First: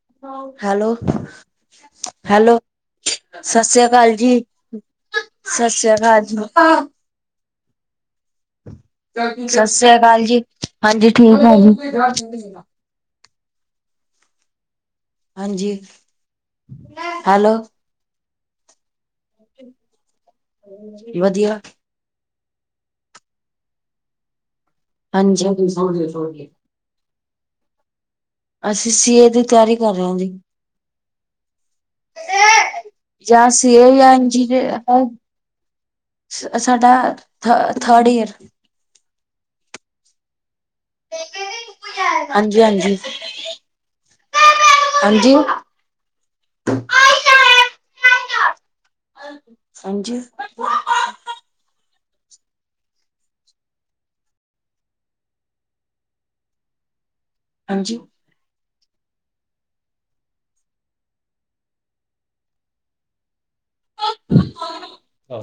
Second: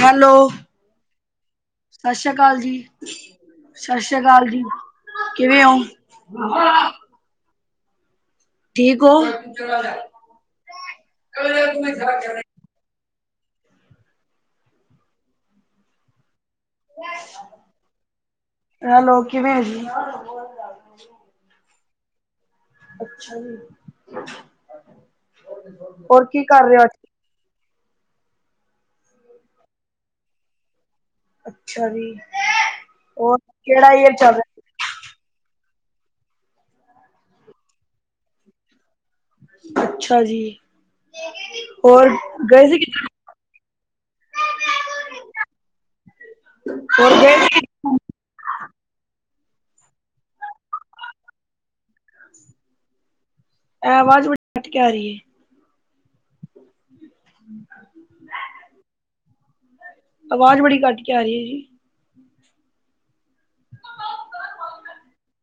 Hello hello ਸਤਿ ਸ੍ਰੀ hello ਅਕਾਲ ਜੀ ਸਤਿ ਸ੍ਰੀ ਅਕਾਲ। ਕਿਵੇਂ ਸਤਿ ਓ? ਸ੍ਰੀ ਅਕਾਲ ਜੀ ਸਤਿ ਹੋ? ਸਤਿ ਸ੍ਰੀ ਅਕਾਲ ਜੀ ਹਾਂਜੀ ਠੀਕ ਆ ਜੀ। ਹਾਂਜੀ ਹੈਲੋ। ਹੈਲੋ ਕਿਵੇਂ ਐ ਜੀ। ਵਧੀਆ। ਅੱਛਾ ਜੀ। ਹਾਂਜੀ-ਹਾਂਜੀ [unintelligible] [unintelligible] [unintelligible] ਅਸੀਂ ਸੀਏ ਦੀ ਤਿਆਰੀ ਕਰ ਰੇ ਆਂ ਜੀ। ਅੱਛਾ ਜੀ, ਹੋਰ ਜਾਂ ਸੀ ਏ ਕਿਹੜਾ ਜਾਂ ਈਅਰ ਚੱਲ ਰਿਹਾ? ਇੰਜੀਨੀਅਰ ਸਾਡਾ ਥ ਥਰਡ ਈਅਰ। ਅੱਛਾ ਜੀ ਹੋਰ ਹਾਂਜੀ ਗਏ ਸੀ ਕਿ ਹਾਂਜੀ ਹਾਂਜੀ। [unintelligible] [unintelligible] ਹਾਂਜੀ। ਐ ਵਾਜ਼ ਬੜੀ ਕਟ ਕੇ ਆ ਰੀ ਐ। ਹਾਂਜੀ। ਆਵਾਜ਼ ਬੜੀ ਕਟ ਕੇ ਆ ਰੀ ਐ ਜੀ। ਹਾਂ।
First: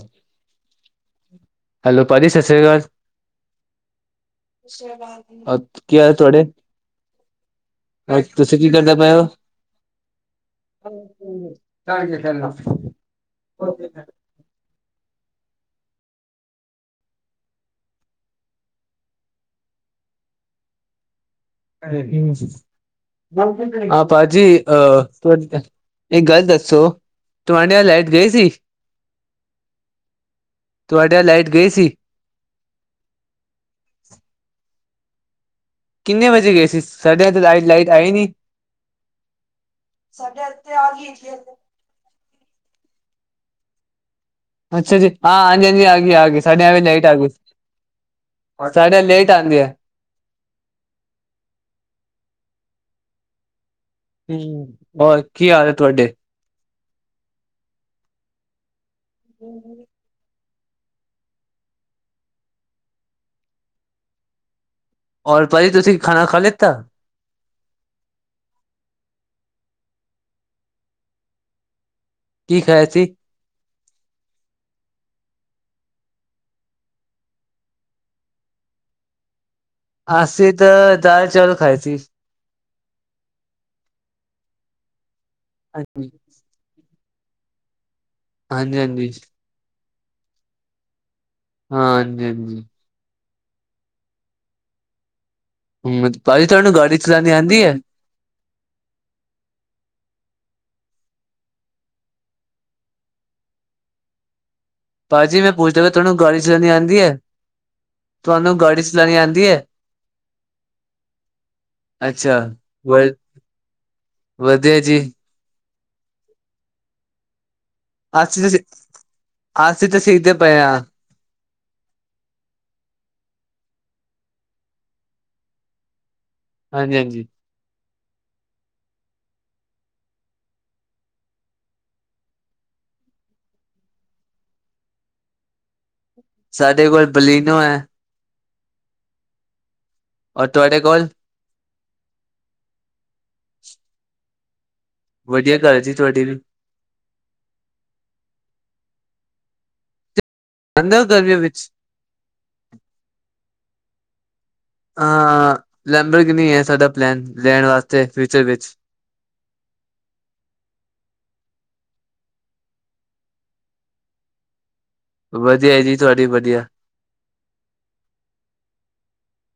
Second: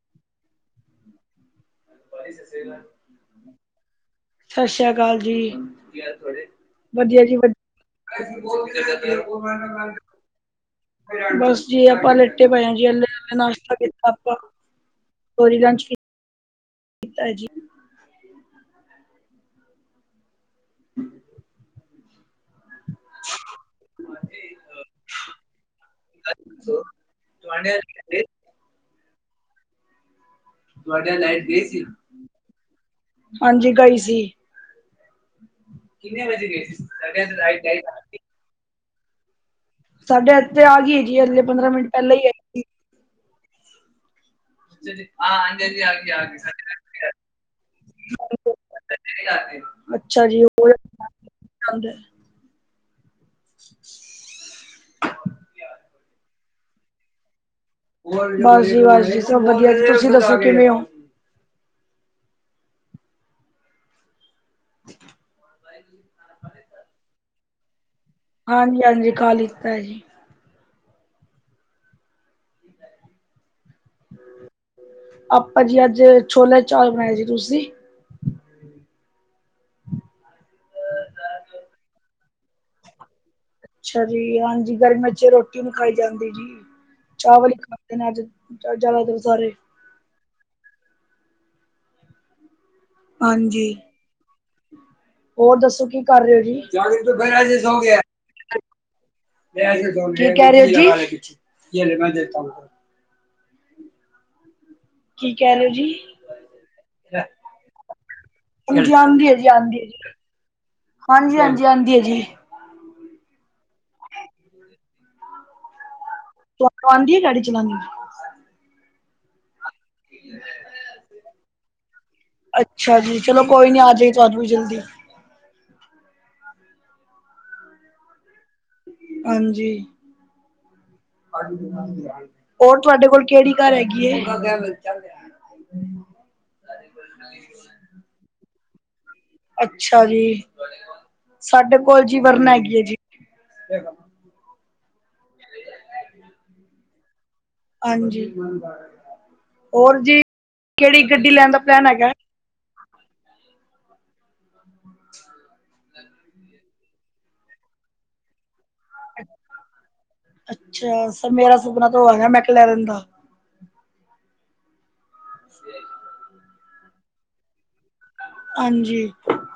ਹੈਲੋ ਭਾਜੀ ਸਤਿ ਸ਼੍ਰੀ ਅਕਾਲ। ਸਤਿ ਸ੍ਰੀ ਅਕਾਲ ਜੀ ਕੀ ਹਾਲ ਤੁਹਾਡੇ ਵਧੀਆ ਜੀ ਵ ਤੁਸੀਂ ਕੀ ਕਰਦੇ [inaudible] ਪਏ ਹੋ [unintelligible] ਬਸ ਜੀ ਆਪਾਂ ਲੇਟੇ ਪਏ ਆ ਜੀ [unintelligible] ਨਾਸ਼ਤਾ ਕੀਤਾ ਆਪਾਂ। [unintelligible] ਕੀਤਾ ਜੀ। [unintelligible] [unintelligible] ਆ ਭਾਜੀ ਅਹ [unintelligible] ਇੱਕ ਗੱਲ ਦੱਸੋ? ਤੁਹਾਡਿਆਂ ਲਾਈਟ ਗਈ ਸੀ ਤੁਹਾਡਿਆਂ ਲਾਈਟ ਗਈ ਸੀ? ਹਾਂਜੀ ਗਈ ਸੀ। ਕਿੰਨੇ ਵਜੇ ਗਏ ਸੀ ਸਾਡਿਆਂ ਤੇ ਲਾਈ-ਲਾਈਟ ਆਈ ਨੀ। ਸਾਡੇ ਐਥੇ ਆ ਗਈਏ ਜੀ ਅਗਲੇ ਪੰਦਰਾਂ ਮਿੰਟ ਪਹਿਲਾਂ ਈ ਆਈ। ਸੀ। ਅੱਛਾ ਜੀ ਹਾਂ ਹਾਂਜੀ-ਹਾਂਜੀ ਆ ਗੀ ਆ ਗੀ ਸਾਢੇ ਆ ਲਾਈਟ ਆਗੀ। ਸਾਡੇ ਲੇਟ ਆਂਦੀ ਐ। ਅੱਛਾ ਜੀ [unintelligible] ਹੂੰ ਹੋਰ ਕੀ ਹਾਲ ਐ ਤੁਹਾਡੇ? ਬਸ ਜੀ ਬਸ ਜੀ ਸਭ ਵਧੀਆ ਤੁਸੀਂ ਦੱਸੋ ਕਿਵੇਂ ਓ? ਹੋਰ ਭਾਜੀ ਤੁਸੀਂ ਖਾਣਾ ਖਾ ਲੀਤਾ? ਹਾਂਜੀ-ਹਾਂਜੀ ਖਾ ਲੀਤਾ ਏ ਜੀ। ਕੀ ਖਾਇਆ ਸੀ? ਆਪਾ ਜੀ ਅੱਜ ਛੋਲੇ ਚਾਵਲ ਬਣਾਏ ਸੀ ਤੁਸੀ। ਅਸੀਂ ਤਾਂ ਦਾਲ ਚੋਲ ਖਏ ਸੀ। ਅੱਛਾ ਜੀ ਹਾਂਜੀ ਗਰਮ ਚ ਰੋਟੀ ਵੀ ਖਾਈ ਹਾਂਜੀ ਜਾਂਦੀ ਜੀ ਚਾਵਲ ਹੀ ਖਾਂਦੇ ਨੇ ਅੱਜ। ਹਾਂਜੀ ਹਾਂਜੀ ਜ਼ਿਆਦਾਤਰ ਸਾਰੇ। ਹਾਂ ਹਾਂਜੀ-ਹਾਂਜੀ। ਹਾਂਜੀ ਹੋਰ ਦੱਸੋ ਕੀ ਕਰ ਰਹੇ ਹੋ ਭਾਜੀ ਜੀ। ਤੁਹਾਨੂੰ ਗਾੜੀ ਚਲਾਉਣੀ ਆਉਂਦੀ ਹੈ ਕੀ ਕਹਿ ਰਹੇ ਹੋ ਜੀ। ਭਾਜੀ ਮੈਂ ਰਹੇ ਹੋ ਪੁੱਛਦਾ ਪਾਇਆ ਜੀ? ਤੁਹਾਨੂੰ ਗਾਡੀ ਚਲਾਨੀ ਆਦੀ ਹੈ। ਤੁਹਾਨੂੰ ਗਾੜੀ ਹਾਂਜੀ ਚਲਾਣੀ ਆਦੀ ਹੈ। ਹਾਂਜੀ-ਹਾਂਜੀ ਆਦੀ ਹੈ ਜੀ। ਅੱਛਾ ਵਧੀਆ ਜੀ। ਤੁਹਾਨੂੰ ਆਂਦੀ ਏ ਗਾਡੀ ਚਲਾਨੀ। ਅਸੀ ਤੇ ਅਸੀ ਤੇ ਸਿੱਖਦੇ ਪਏ ਹਾ। ਅੱਛਾ ਜੀ ਚਲੋ ਕੋਈ ਨੀ ਆ ਜਾਏ ਤੁਹਾਨੂੰ ਵੀ ਜਲਦੀ। ਹਾਂਜੀ-ਹਾਂਜੀ। ਹਾਂਜੀ। ਹੋਰ ਤੁਹਾਡੇ ਕੋਲ ਕਿਹੜੀ ਕਾਰ ਹੈਗੀ ਹੈ। ਸਾਡੇ ਕੋਲ ਬਲੀਨੋ ਹੈ। ਅੱਛਾ ਜੀ ਔਰ ਤੁਹਾਡੇ ਕੋਲ ਸਾਡੇ ਕੋਲ ਜੀ ਵਰਨਾ ਹੈਗੀ ਹੈ ਜੀ। ਵਧੀਆ ਕਾਰ ਜੀ ਤੁਹਾਡੀ ਵੀ। ਹਾਂਜੀ ਹੋਰ ਜੀ ਜਾਂਦੇ ਕਿਹੜੀ ਹੋ ਗੱਡੀ ਗਰਮੀਆਂ ਲੈਣ ਵਿੱਚ ਦਾ ਪਲੈਨ ਹੈਗਾ। [inaudible] ਹਾਂ ਲੈਬਰਗੀਨੀ ਹੈ ਸਾਡਾ ਪਲੈਨ ਲੈਣ ਵਾਸਤੇ ਫਿਊਚਰ ਵਿੱਚ। ਅੱਛਾ ਸਰ ਮੇਰਾ ਸੁਪਨਾ ਤਾਂ ਉਹ ਹੈਗਾ ਮੈਂਕਲੈਨਰ ਦਾ। ਵਧੀਆ ਜੀ ਤੁਹਾਡੀ ਵਧੀਆ। ਹਾਂਜੀ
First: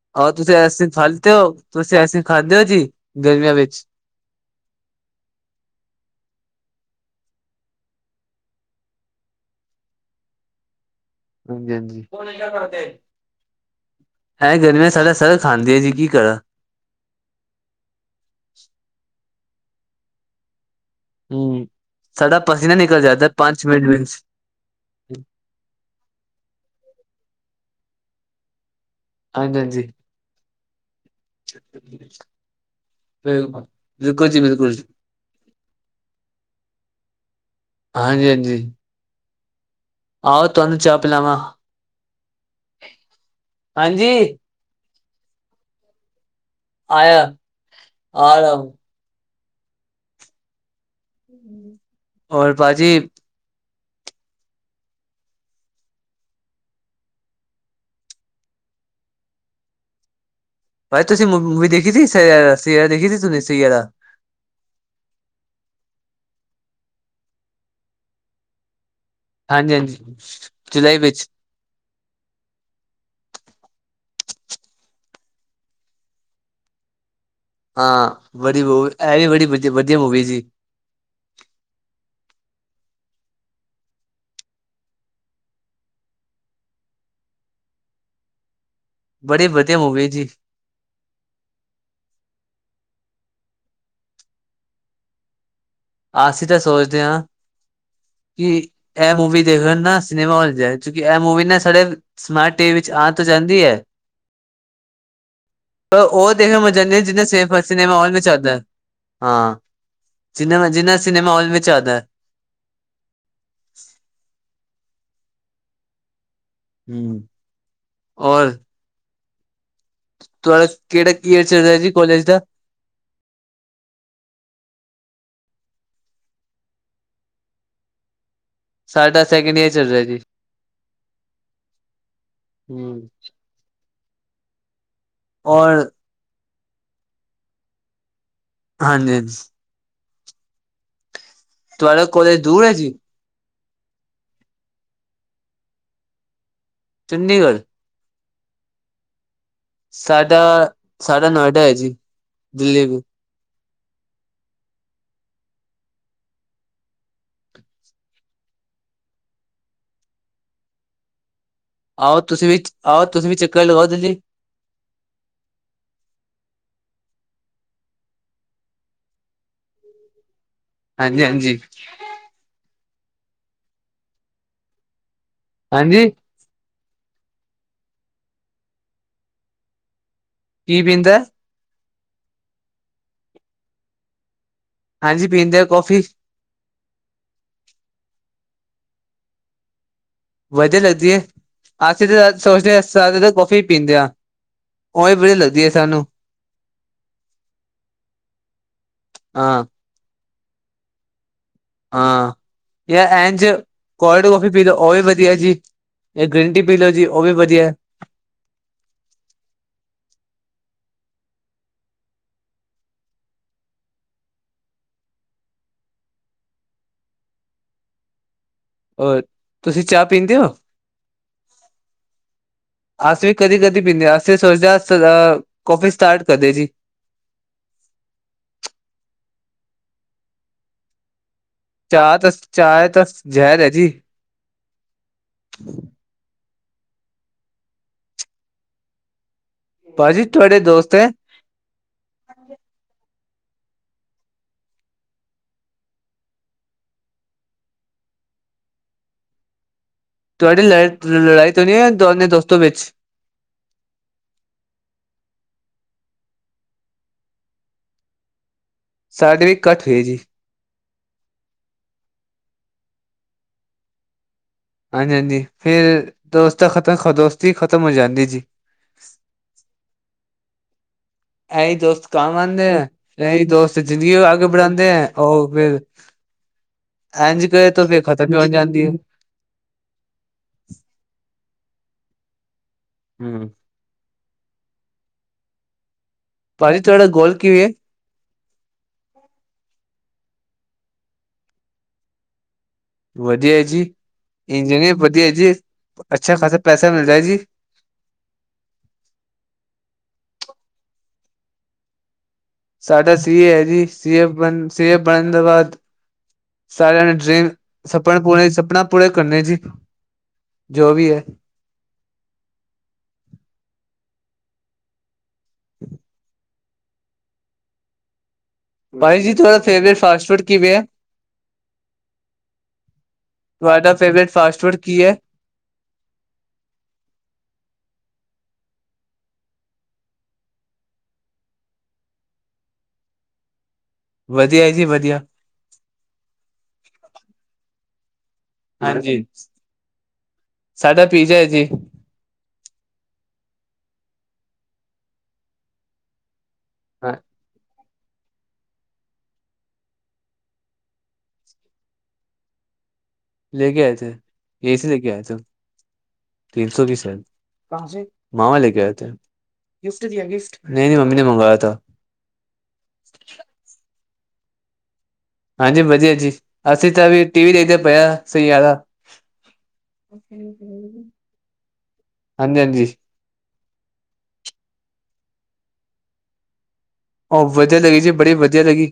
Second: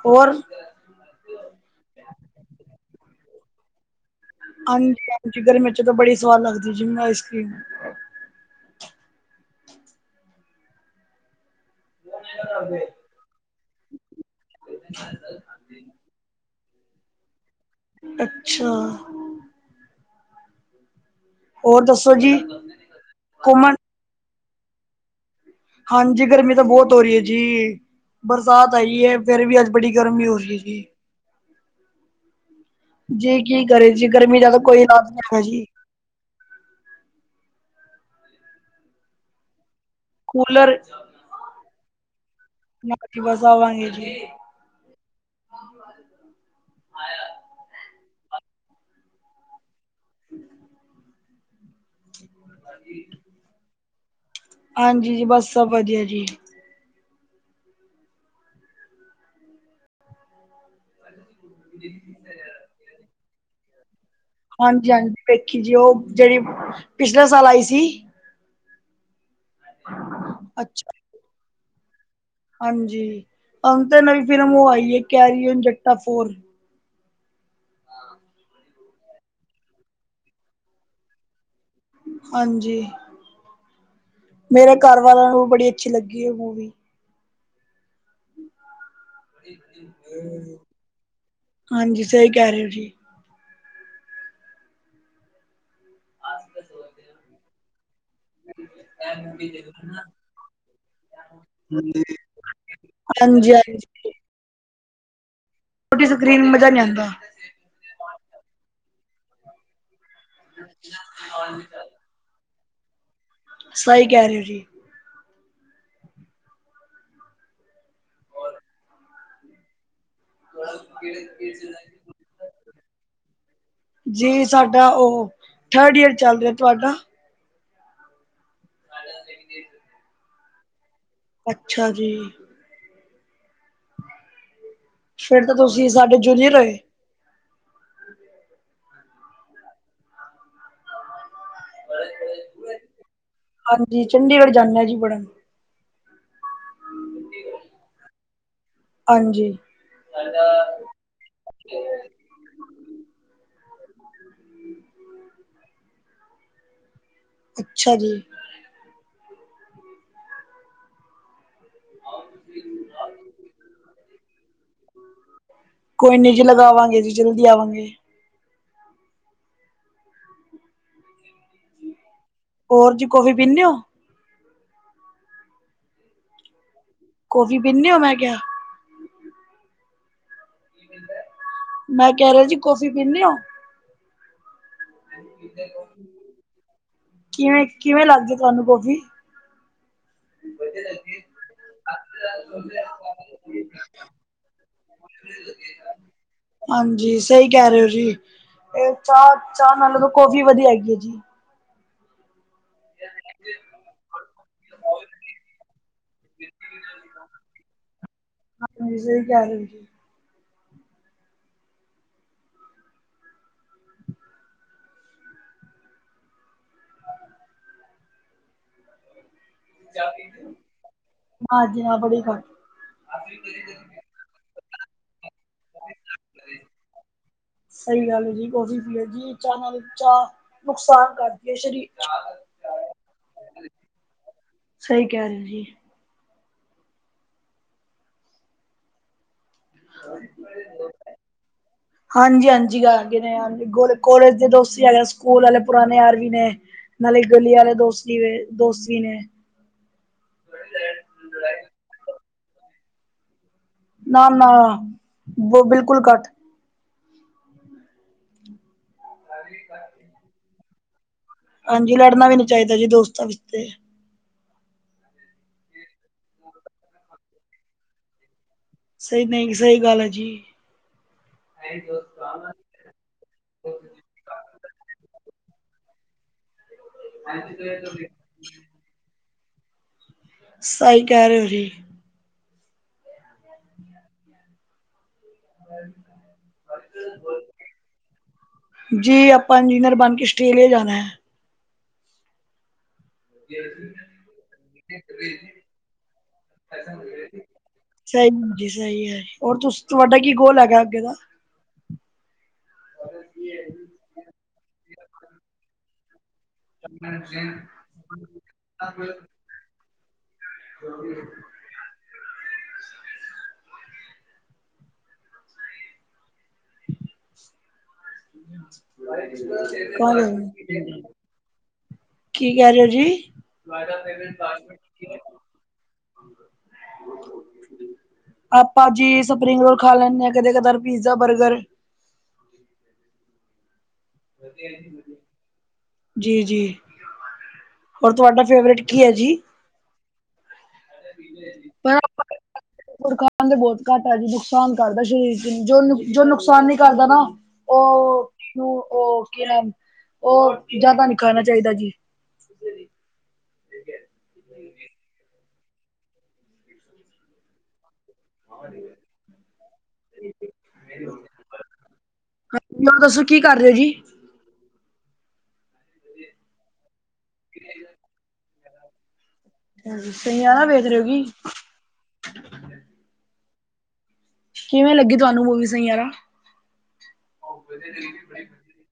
ਹੋਰ ਹਾਂ ਤੁਸੀ ਐਸ ਫਲ ਤੇ ਹੋ। ਤੁਸੀਂ ਆਈਸਕ੍ਰੀਮ ਖਾਦੇ ਹੋ ਜੀ ਗਰਮੀਆਂ ਵਿੱਚ। ਹਾਂਜੀ-ਹਾਂਜੀ ਗਰਮੀ ਚ ਤਾਂ ਬੜੀ ਸਵਾਦ ਲੱਗਦੀ ਜੀ ਆਈਸਕ੍ਰੀਮ। ਹਾਂਜੀ-ਹਾਂਜੀ। ਹੈਂ ਗਰਮੀਆਂ ਸਾਡਾ ਸਰ ਖਾਂਦੀ ਆ ਜੀ ਕੀ ਕਰਾ। ਅੱਛਾ। ਹਮ ਹੋਰ ਦੱਸੋ ਜੀ ਸਾਡਾ ਪਸੀਨਾ ਨਿਕਲ ਜਾਦਾ ਪੰਚ ਘੁੰਮਣ ਮਿੰਟ ਵਿੱਚ। ਹਾਂਜੀ ਗਰਮੀ ਤਾਂ ਬਹੁਤ ਹੋ ਰਹੀ ਹੈ ਜੀ ਬਰਸਾਤ ਆਈ ਹੈ। ਫੇਰ ਵੀ ਅੱਜ ਬੜੀ ਗਰਮੀ ਹੋ ਰਹੀ ਜੀ। ਛੱ ਜੀ ਕੀ ਕਰੇ ਜੀ ਗਰਮੀ ਦਾ ਤੇ ਬਿਲਕੁਲ, ਕੋਈ ਇਲਾਜ ਨੀ ਹੈਗਾ ਜੀ। ਹਾਂਜੀ-ਹਾਂਜੀ। ਆਹੋ ਕੂਲਰ ਤੁਹਾਨੂੰ ਚਾ ਪਿਲਾਵਾ। ਨਾ ਜੀ ਬਸ ਆਵਾਂਗੇ ਜੀ। [inaudible] ਆਇਆ, ਆ ਰਹਾ ਹੂੰ। ਹੋਰ ਭਾਜੀ ਹਾਂਜੀ ਜੀ ਬਸ ਸਭ ਵਧੀਆ ਜੀ। ਭਾਈ ਤੁਸੀਂ ਮੂਵੀ ਦੇਖੀ ਸੀ ਸ ਸ ਦੇਖੀ ਸੀ ਤੁਸੀਂ ਸੀਏਰਾ। ਹਾਂਜੀ-ਹਾਂਜੀ ਵੇਖੀ ਜੀ ਉਹ ਜਿਹੜੀ ਪਿਛਲੇ ਸਾਲ ਆਈ ਸੀ। ਹਾਂਜੀ-ਹਾਂਜੀ ਜੁਲਾਈ ਅੱਛਾ ਵਿੱਚ ਹਾਂਜੀ ਅੰਤ ਨਵੀ ਫਿਲਮ ਉਹ ਆਈ ਹੈ ਕੈਰੀ ਓਨ ਜਟਾ ਫੋਰ ਹਾਂ ਬੜੀ ਮੂਵ ਇਹ ਵੀ ਬੜੀ ਵ ਵਧੀਆ ਮੂਵੀ ਜੀ ਹਾਂਜੀ। ਮੇਰੇ ਘਰਵਾਲਿਆਂ ਨੂੰ ਵੀ ਬੜੀ ਅੱਛੀ ਲੱਗੀ ਉਹ ਮੂਵੀ ਬੜੇ ਵਧੀਆ ਮੂਵੀ ਜੀ। ਹਾਂਜੀ ਸਹੀ ਕਹਿ ਰਹੇ ਹੋ ਜੀ। ਅਸੀਂ ਤਾਂ ਸੋਚਦੇ ਹਾਂ ਕਿ ਇਹ ਮੂਵੀ ਦੇਖਣ ਨਾ ਸਿਨੇਮਾ ਹਲ ਜਾਏ ਕਿਉਂਕਿ ਇਹ ਮੂਵੀ ਨਾ ਸਾਡੇ ਸਮਾਰਟ ਟੀ ਵੀ ਵਿੱਚ ਤੋਂ ਹਾਂਜੀ ਜਾਂਦੀ ਹੈ। ਹਾਂਜੀ ਛੋਟੀ ਪਰ ਉਹ ਸਕਰੀਨ ਦੇਖਣ ਮਜ਼ਾ ਮਜਾ ਨਹੀਂ ਆਂਦਾ। ਜਿਨ੍ਹਾਂ ਸੇਫ ਸਿਨੇਮਾ ਹਾਲ ਚ ਆਉਂਦੀ ਹਾਂ ਜਿੰਨਾ ਮ ਜਿੰਨਾ ਸਿਨੇਮਾ ਹੋਲ ਚ ਆਉਂਦਾ। ਸਹੀ ਕਹਿ ਰਹੇ ਹੋ ਜੀ। ਹਮ ਔਰ ਤੁਹਾਡਾ ਕਿਹੜਾ ਈਅਰ ਚੱਲ ਰਿਹਾ ਕਾਲਜ ਦਾ। ਜੀ ਸਾਡਾ ਉਹ ਥਰਡ ਈਅਰ ਚੱਲ ਰਿਹਾ ਤੁਹਾਡਾ? ਸਾਢੇ ਅਸ ਸੈਕਿੰਡ ਇਅਰ ਚੱਲ ਰਿਹਾ ਜੀ। ਅੱਛਾ ਜੀ ਹਮ। ਫੇਰ ਤਾਂ ਤੁਸੀਂ ਔਰ ਸਾਡੇ ਜੂਨੀਅਰ ਹੋਏ। ਹਾਂਜੀ, ਹਾਂਜੀ ਤੁਹਾਡਾ ਕੋਲਜ ਦੂਰ ਹੈ ਜੀ ਹਾਂਜੀ ਚੰਡੀਗੜ੍ਹ ਜਾਂਦੇ ਜੀ ਪੜਨ ਚੰਡੀਗੜ੍ਹ ਹਾਂਜੀ ਸਾਡਾ ਸਾਡਾ ਨੋਇਡਾ ਹੈ ਜੀ ਦਿੱਲੀ ਹਮ [inaudible] ਅੱਛਾ ਜੀ। ਆਓ ਤੁਸੀਂ ਵੀ ਆਓ ਤੁਸੀਂ ਵੀ ਚੱਕਰ ਲਗਾਓ ਦਿੱਲੀ ਜੀ। ਕੋਈ ਨਿੱ ਜੀ ਲਗਾਵਾਂਗੇ ਜੀ ਜਲਦੀ ਆਵਾਂਗੇ। ਹਾਂਜੀ, ਹਾਂਜੀ ਹੋਰ ਜੀ ਕੋਫੀ ਪੀਨਦੇ ਹੋ। ਹਾਂਜੀ ਕੋਫੀ ਪੀਣੇ ਹੋ ਮੈਂ ਕਿਹਾ। ਕੀ ਪਿੰਦਾ ਮੈਂ ਕਹਿ ਰਿਹਾ ਜੀ ਕੌਫੀ ਪੀਂਦੇ ਹੋ। ਹਾਂਜੀ ਪੀਂਦੇ ਆ ਕੌਫੀ ਕਿਵੇਂ, ਕਿਵੇਂ ਲੱਗਦੀ ਤੁਹਾਨੂੰ ਕੌਫੀ ਵਧੀਆ ਲੱਗਦੀ ਏ ਅਸੀਂ ਤਾਂ ਸੋਚਦੇ ਹ ਸ ਤਾਂ ਕੌਫੀ ਪੀਂਦੇ ਹਾਂ। ਓ ਵੀ ਵਧੀਆ ਲੱਗਦੀ ਹੈ ਸਾਨੂੰ। ਹਾਂਜੀ ਸਹੀ ਕਹਿ ਰਹੇ ਹੋ ਜੀ, ਇਹ ਚਾਹ, ਹਾਂ ਚਾਹ ਕਾਫੀ ਵਧੀਆ ਹੈਗੀ ਹੈ ਜੀ। ਹਾਂ ਜਾਂ ਐਨ ਚ ਕੋਲਡ ਕੌਫੀ ਪੀ ਲਓ ਉਹ ਵੀ ਵਧੀਆ ਜੀ ਇਹ ਗ੍ਰੀਨ ਟੀ ਪੀ ਲਓ ਜੀ ਉਹ ਵੀ ਵਧੀਆ। ਹੋਈ ਗਈ ਗਿਆਰਵੀ [unintelligible] ਹੋਰ ਤੁਸੀਂ ਚਾਹ ਪੀਂਦੇ ਹੋ। ਨਾ ਜੀ ਨਾ ਬੜੀ ਘੱਟ। ਅਸੀ ਵੀ ਕਦੀ ਕਦੀ ਪੀਂਦੇ ਅਸੀਂ ਸੋਚਦੇ ਹ ਕਫੀ ਸਟਾਰਟ ਕਰਦੇ ਜੀ। ਸਹੀ ਗੱਲ ਹੈ ਜੀ ਕੋਫੀ ਪਿਓ ਚਾਹ ਨਾਲ ਚਾਹ ਨੁਕਸਾਨ ਕਰ ਚਾਹ ਤ ਚਾਹ ਤਾਂ ਜ਼ਹਿਰ ਹੈ ਜੀ। ਸਹੀ ਕਹਿ ਰਹੇ ਹੋ ਜੀ। ਭਾਜੀ ਤੁਹਾਡੇ ਦੋਸਤ ਹੈ। [inaudible] ਹਾਂਜੀ- ਹਾਂਜੀ ਹੈਗੇ ਨੇ ਕੋਲੇਜ ਦੇ ਦੋਸਤ ਹੈਗੇ ਸਕੂਲ ਵਾਲੇ ਪੁਰਾਣੇ ਯਾਰ ਵੀ ਨੇ ਨਾਲੇ ਗਲੀ ਵਾਲੇ ਦੋਸਤੀ- ਦੋਸਤੀ ਨੇ ਤੁਹਾਡੀ ਲੜ ਲੜਾਈ ਤੋਂ ਨ ਦੋਨੇ ਦੋਸਤਾਂ ਵਿੱਚ ਨਾ, ਨਾ ਬ ਬਿਲਕੁਲ ਘੱਟ ਸਾਡੀ ਵੀ ਕੱਟ ਰਹੀ ਜੀ। ਹਾਂਜੀ ਲੜਨਾ ਵੀ ਨੀ ਚਾਹੀਦਾ ਜੀ ਦੋਸਤਾਂ ਵਿੱਚ ਤੇ ਹਾਂਜੀ- ਹਾਂਜੀ ਫੇਰ ਦੋਸਤਾ ਖਤਹ ਦੋਸਤੀ ਹੀ ਖ਼ਤਮ ਹੋ ਜਾਂਦੀ ਏ ਜੀ। ਸਹੀ ਨਹੀਂ ਸਹੀ ਗੱਲ ਹੈ ਜੀ। ਐਹੀ ਦੋਸਤ ਕੰਮ ਆਂਦੇ ਐ ਐਹੀ ਦੋਸਤ ਜ਼ਿੰਦਗੀ ਆਗੇ ਬੜਾਂਦੇ ਐ ਔ ਫਿਰ ਐੰਜ ਕਹੇ ਤਾਂ ਫੇ ਖਤਮ ਹੀ ਹੋ ਜਾਂਦੀ ਏ। ਸਹੀ ਕਹਿ ਰਹੇ ਓ ਜੀ। ਹੂੰ [inaudible] ਭਾਜੀ ਤੁਹਾਡਾ ਗੋਲ ਕਿਵੇਂ ਏ। ਜੀ ਆਪਾਂ ਇੰਜੀਨੀਅਰ ਬਣ ਕੇ ਆਸਟ੍ਰੇਲੀਆ ਜਾਣੈ। ਵਧੀਆ ਹੈ ਜੀ ਇੰਜਨਵੀ ਵਧੀਆ ਐ ਜੀ ਅੱਛਾ ਖਾਸਾ ਪੈਸਾ ਮਿਲਦਾ ਹੈ ਜੀ। ਸਹੀ ਹੂੰ ਜੀ ਸਹੀ ਹੈ ਹੋਰ ਤੁਸ ਤੁਵਾਡਾ ਕੀ ਗੋਲ ਹੈਗੈ ਅੱਗੇ ਦਾ ਸਾਡਾ ਸੀਏ ਹੈ ਜੀ ਸੀਏ ਬਣ ਸੀਏ ਬਣਨ ਦੇ ਬਾਦ ਸਾਰਿਆਂ ਨੇ ਡਰੀਮ ਸਪਨਾ ਪੂਰੇ ਸਪਨਾ ਪੂਰੇ ਕਰਨੇ ਜੀ। ਜੋ ਵੀ ਹੈ [unintelligible] [inaudible] [inaudible] ਭਾਈ ਜੀ ਤੁਵਾਡਿ ਫੇਵਰੇਟ ਫਾਸਟ ਫੂਡ ਕੀ ਵੇ ਐ। ਕੀ ਕਹਿ ਰੇ ਓ ਜੀ। ਤੁਹਾਡਾ ਫੇਵਰੇਟ ਫਾਸਟ ਫੂਡ ਕੀ ਹੈ [inaudible] ਆਪਾਂ ਜੀ ਸਪਰਿੰਗ ਰੋਲ ਖਾ ਲੈਂਣੇ ਆਂ ਕਦੇ ਕਦਾਰ ਪੀਜ਼ਾ, ਬਰਗਰ ਵਧੀਆ ਜੀ ਵਧੀਆ। ਜੀ -ਜੀ ਹੋਰ ਤੁਹਾਡਾ ਫੇਵਰੇਟ ਕੀ ਹੈ ਹਾਂਜੀ ਜੀ। ਸਾਡਾ ਪੀਜ਼ਾ ਹੈ ਜੀ [unintelligible] ਬੋਤ ਘੱਟ ਹੈ ਜੀ ਨੁਕਸਾਨ ਕਰਦਾ ਸੀ। ਜੋ ਨੁ ਜੋ ਨੁਕਸਾਨ ਨੀ ਕਰਦਾ ਹਾਂ ਨਾ ਓਹ ਕਿਉ ਓ ਕੀ ਨਾਮ ਓਹ ਜੈਦਾ ਨੀ ਖਾਣਾ ਚਾਹੀਦਾ ਜੀ। ਲੇ ਕੇ ਆਏ ਥੇ ਯਹੀ ਸੇ ਲੇ ਕੇ ਆਏ ਥੇ [unintelligible] ਮਾਮਾ ਲੈ ਕੇ ਆਏ ਥੇ ਗਿਫਟ ਦਿਆ ਗਿਫਟ ਨਹੀਂ- ਨਹੀਂ ਮੰਮੀ ਨੇ ਮੰਗਵਾਯਾ ਥਾ। ਮੈਨੂੰ ਦਸੋ ਕੀ ਕਰ ਰਹੇ ਹੋ ਜੀ। ਹਾਂਜੀ ਵਧੀਆ ਜੀ ਅਸੀਂ ਤਾਂ ਵੀ ਟੀ ਵੀ ਦੇਖਦੇ ਪਏ ਆ ਸਹੀਆਰਾ ਸਹੀਆਰਾ ਵੇਖ ਰੇ ਹੋ ਕਿ ਹਾਂਜੀ- ਹਾਂਜੀ ਕਿਵੇਂ ਲੱਗੀ ਤੁਹਾਨੂੰ ਮੂਵੀ ਸਹੀਯਾਰਾ ਓਹ ਵਧੀਆ ਹੈਗੀ ਜੀ ਬੜੀ ਵਧੀਆ ਲੱਗੀ।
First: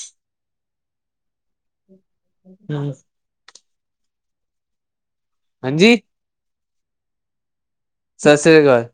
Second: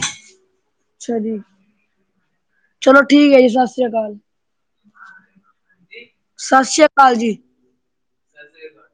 ਅੱਛਾ ਜੀ ਚਲੋ ਠੀਕ ਹੈ ਜੀ ਸਾ ਸ੍ਰੀ ਅਕਾਲ। ਹਾਂਜੀ ਸਤ ਸ੍ਰੀ ਕਾਲ ਜੀ। ਸਤ ਸ਼੍ਰੀ ਅਕਾਲ।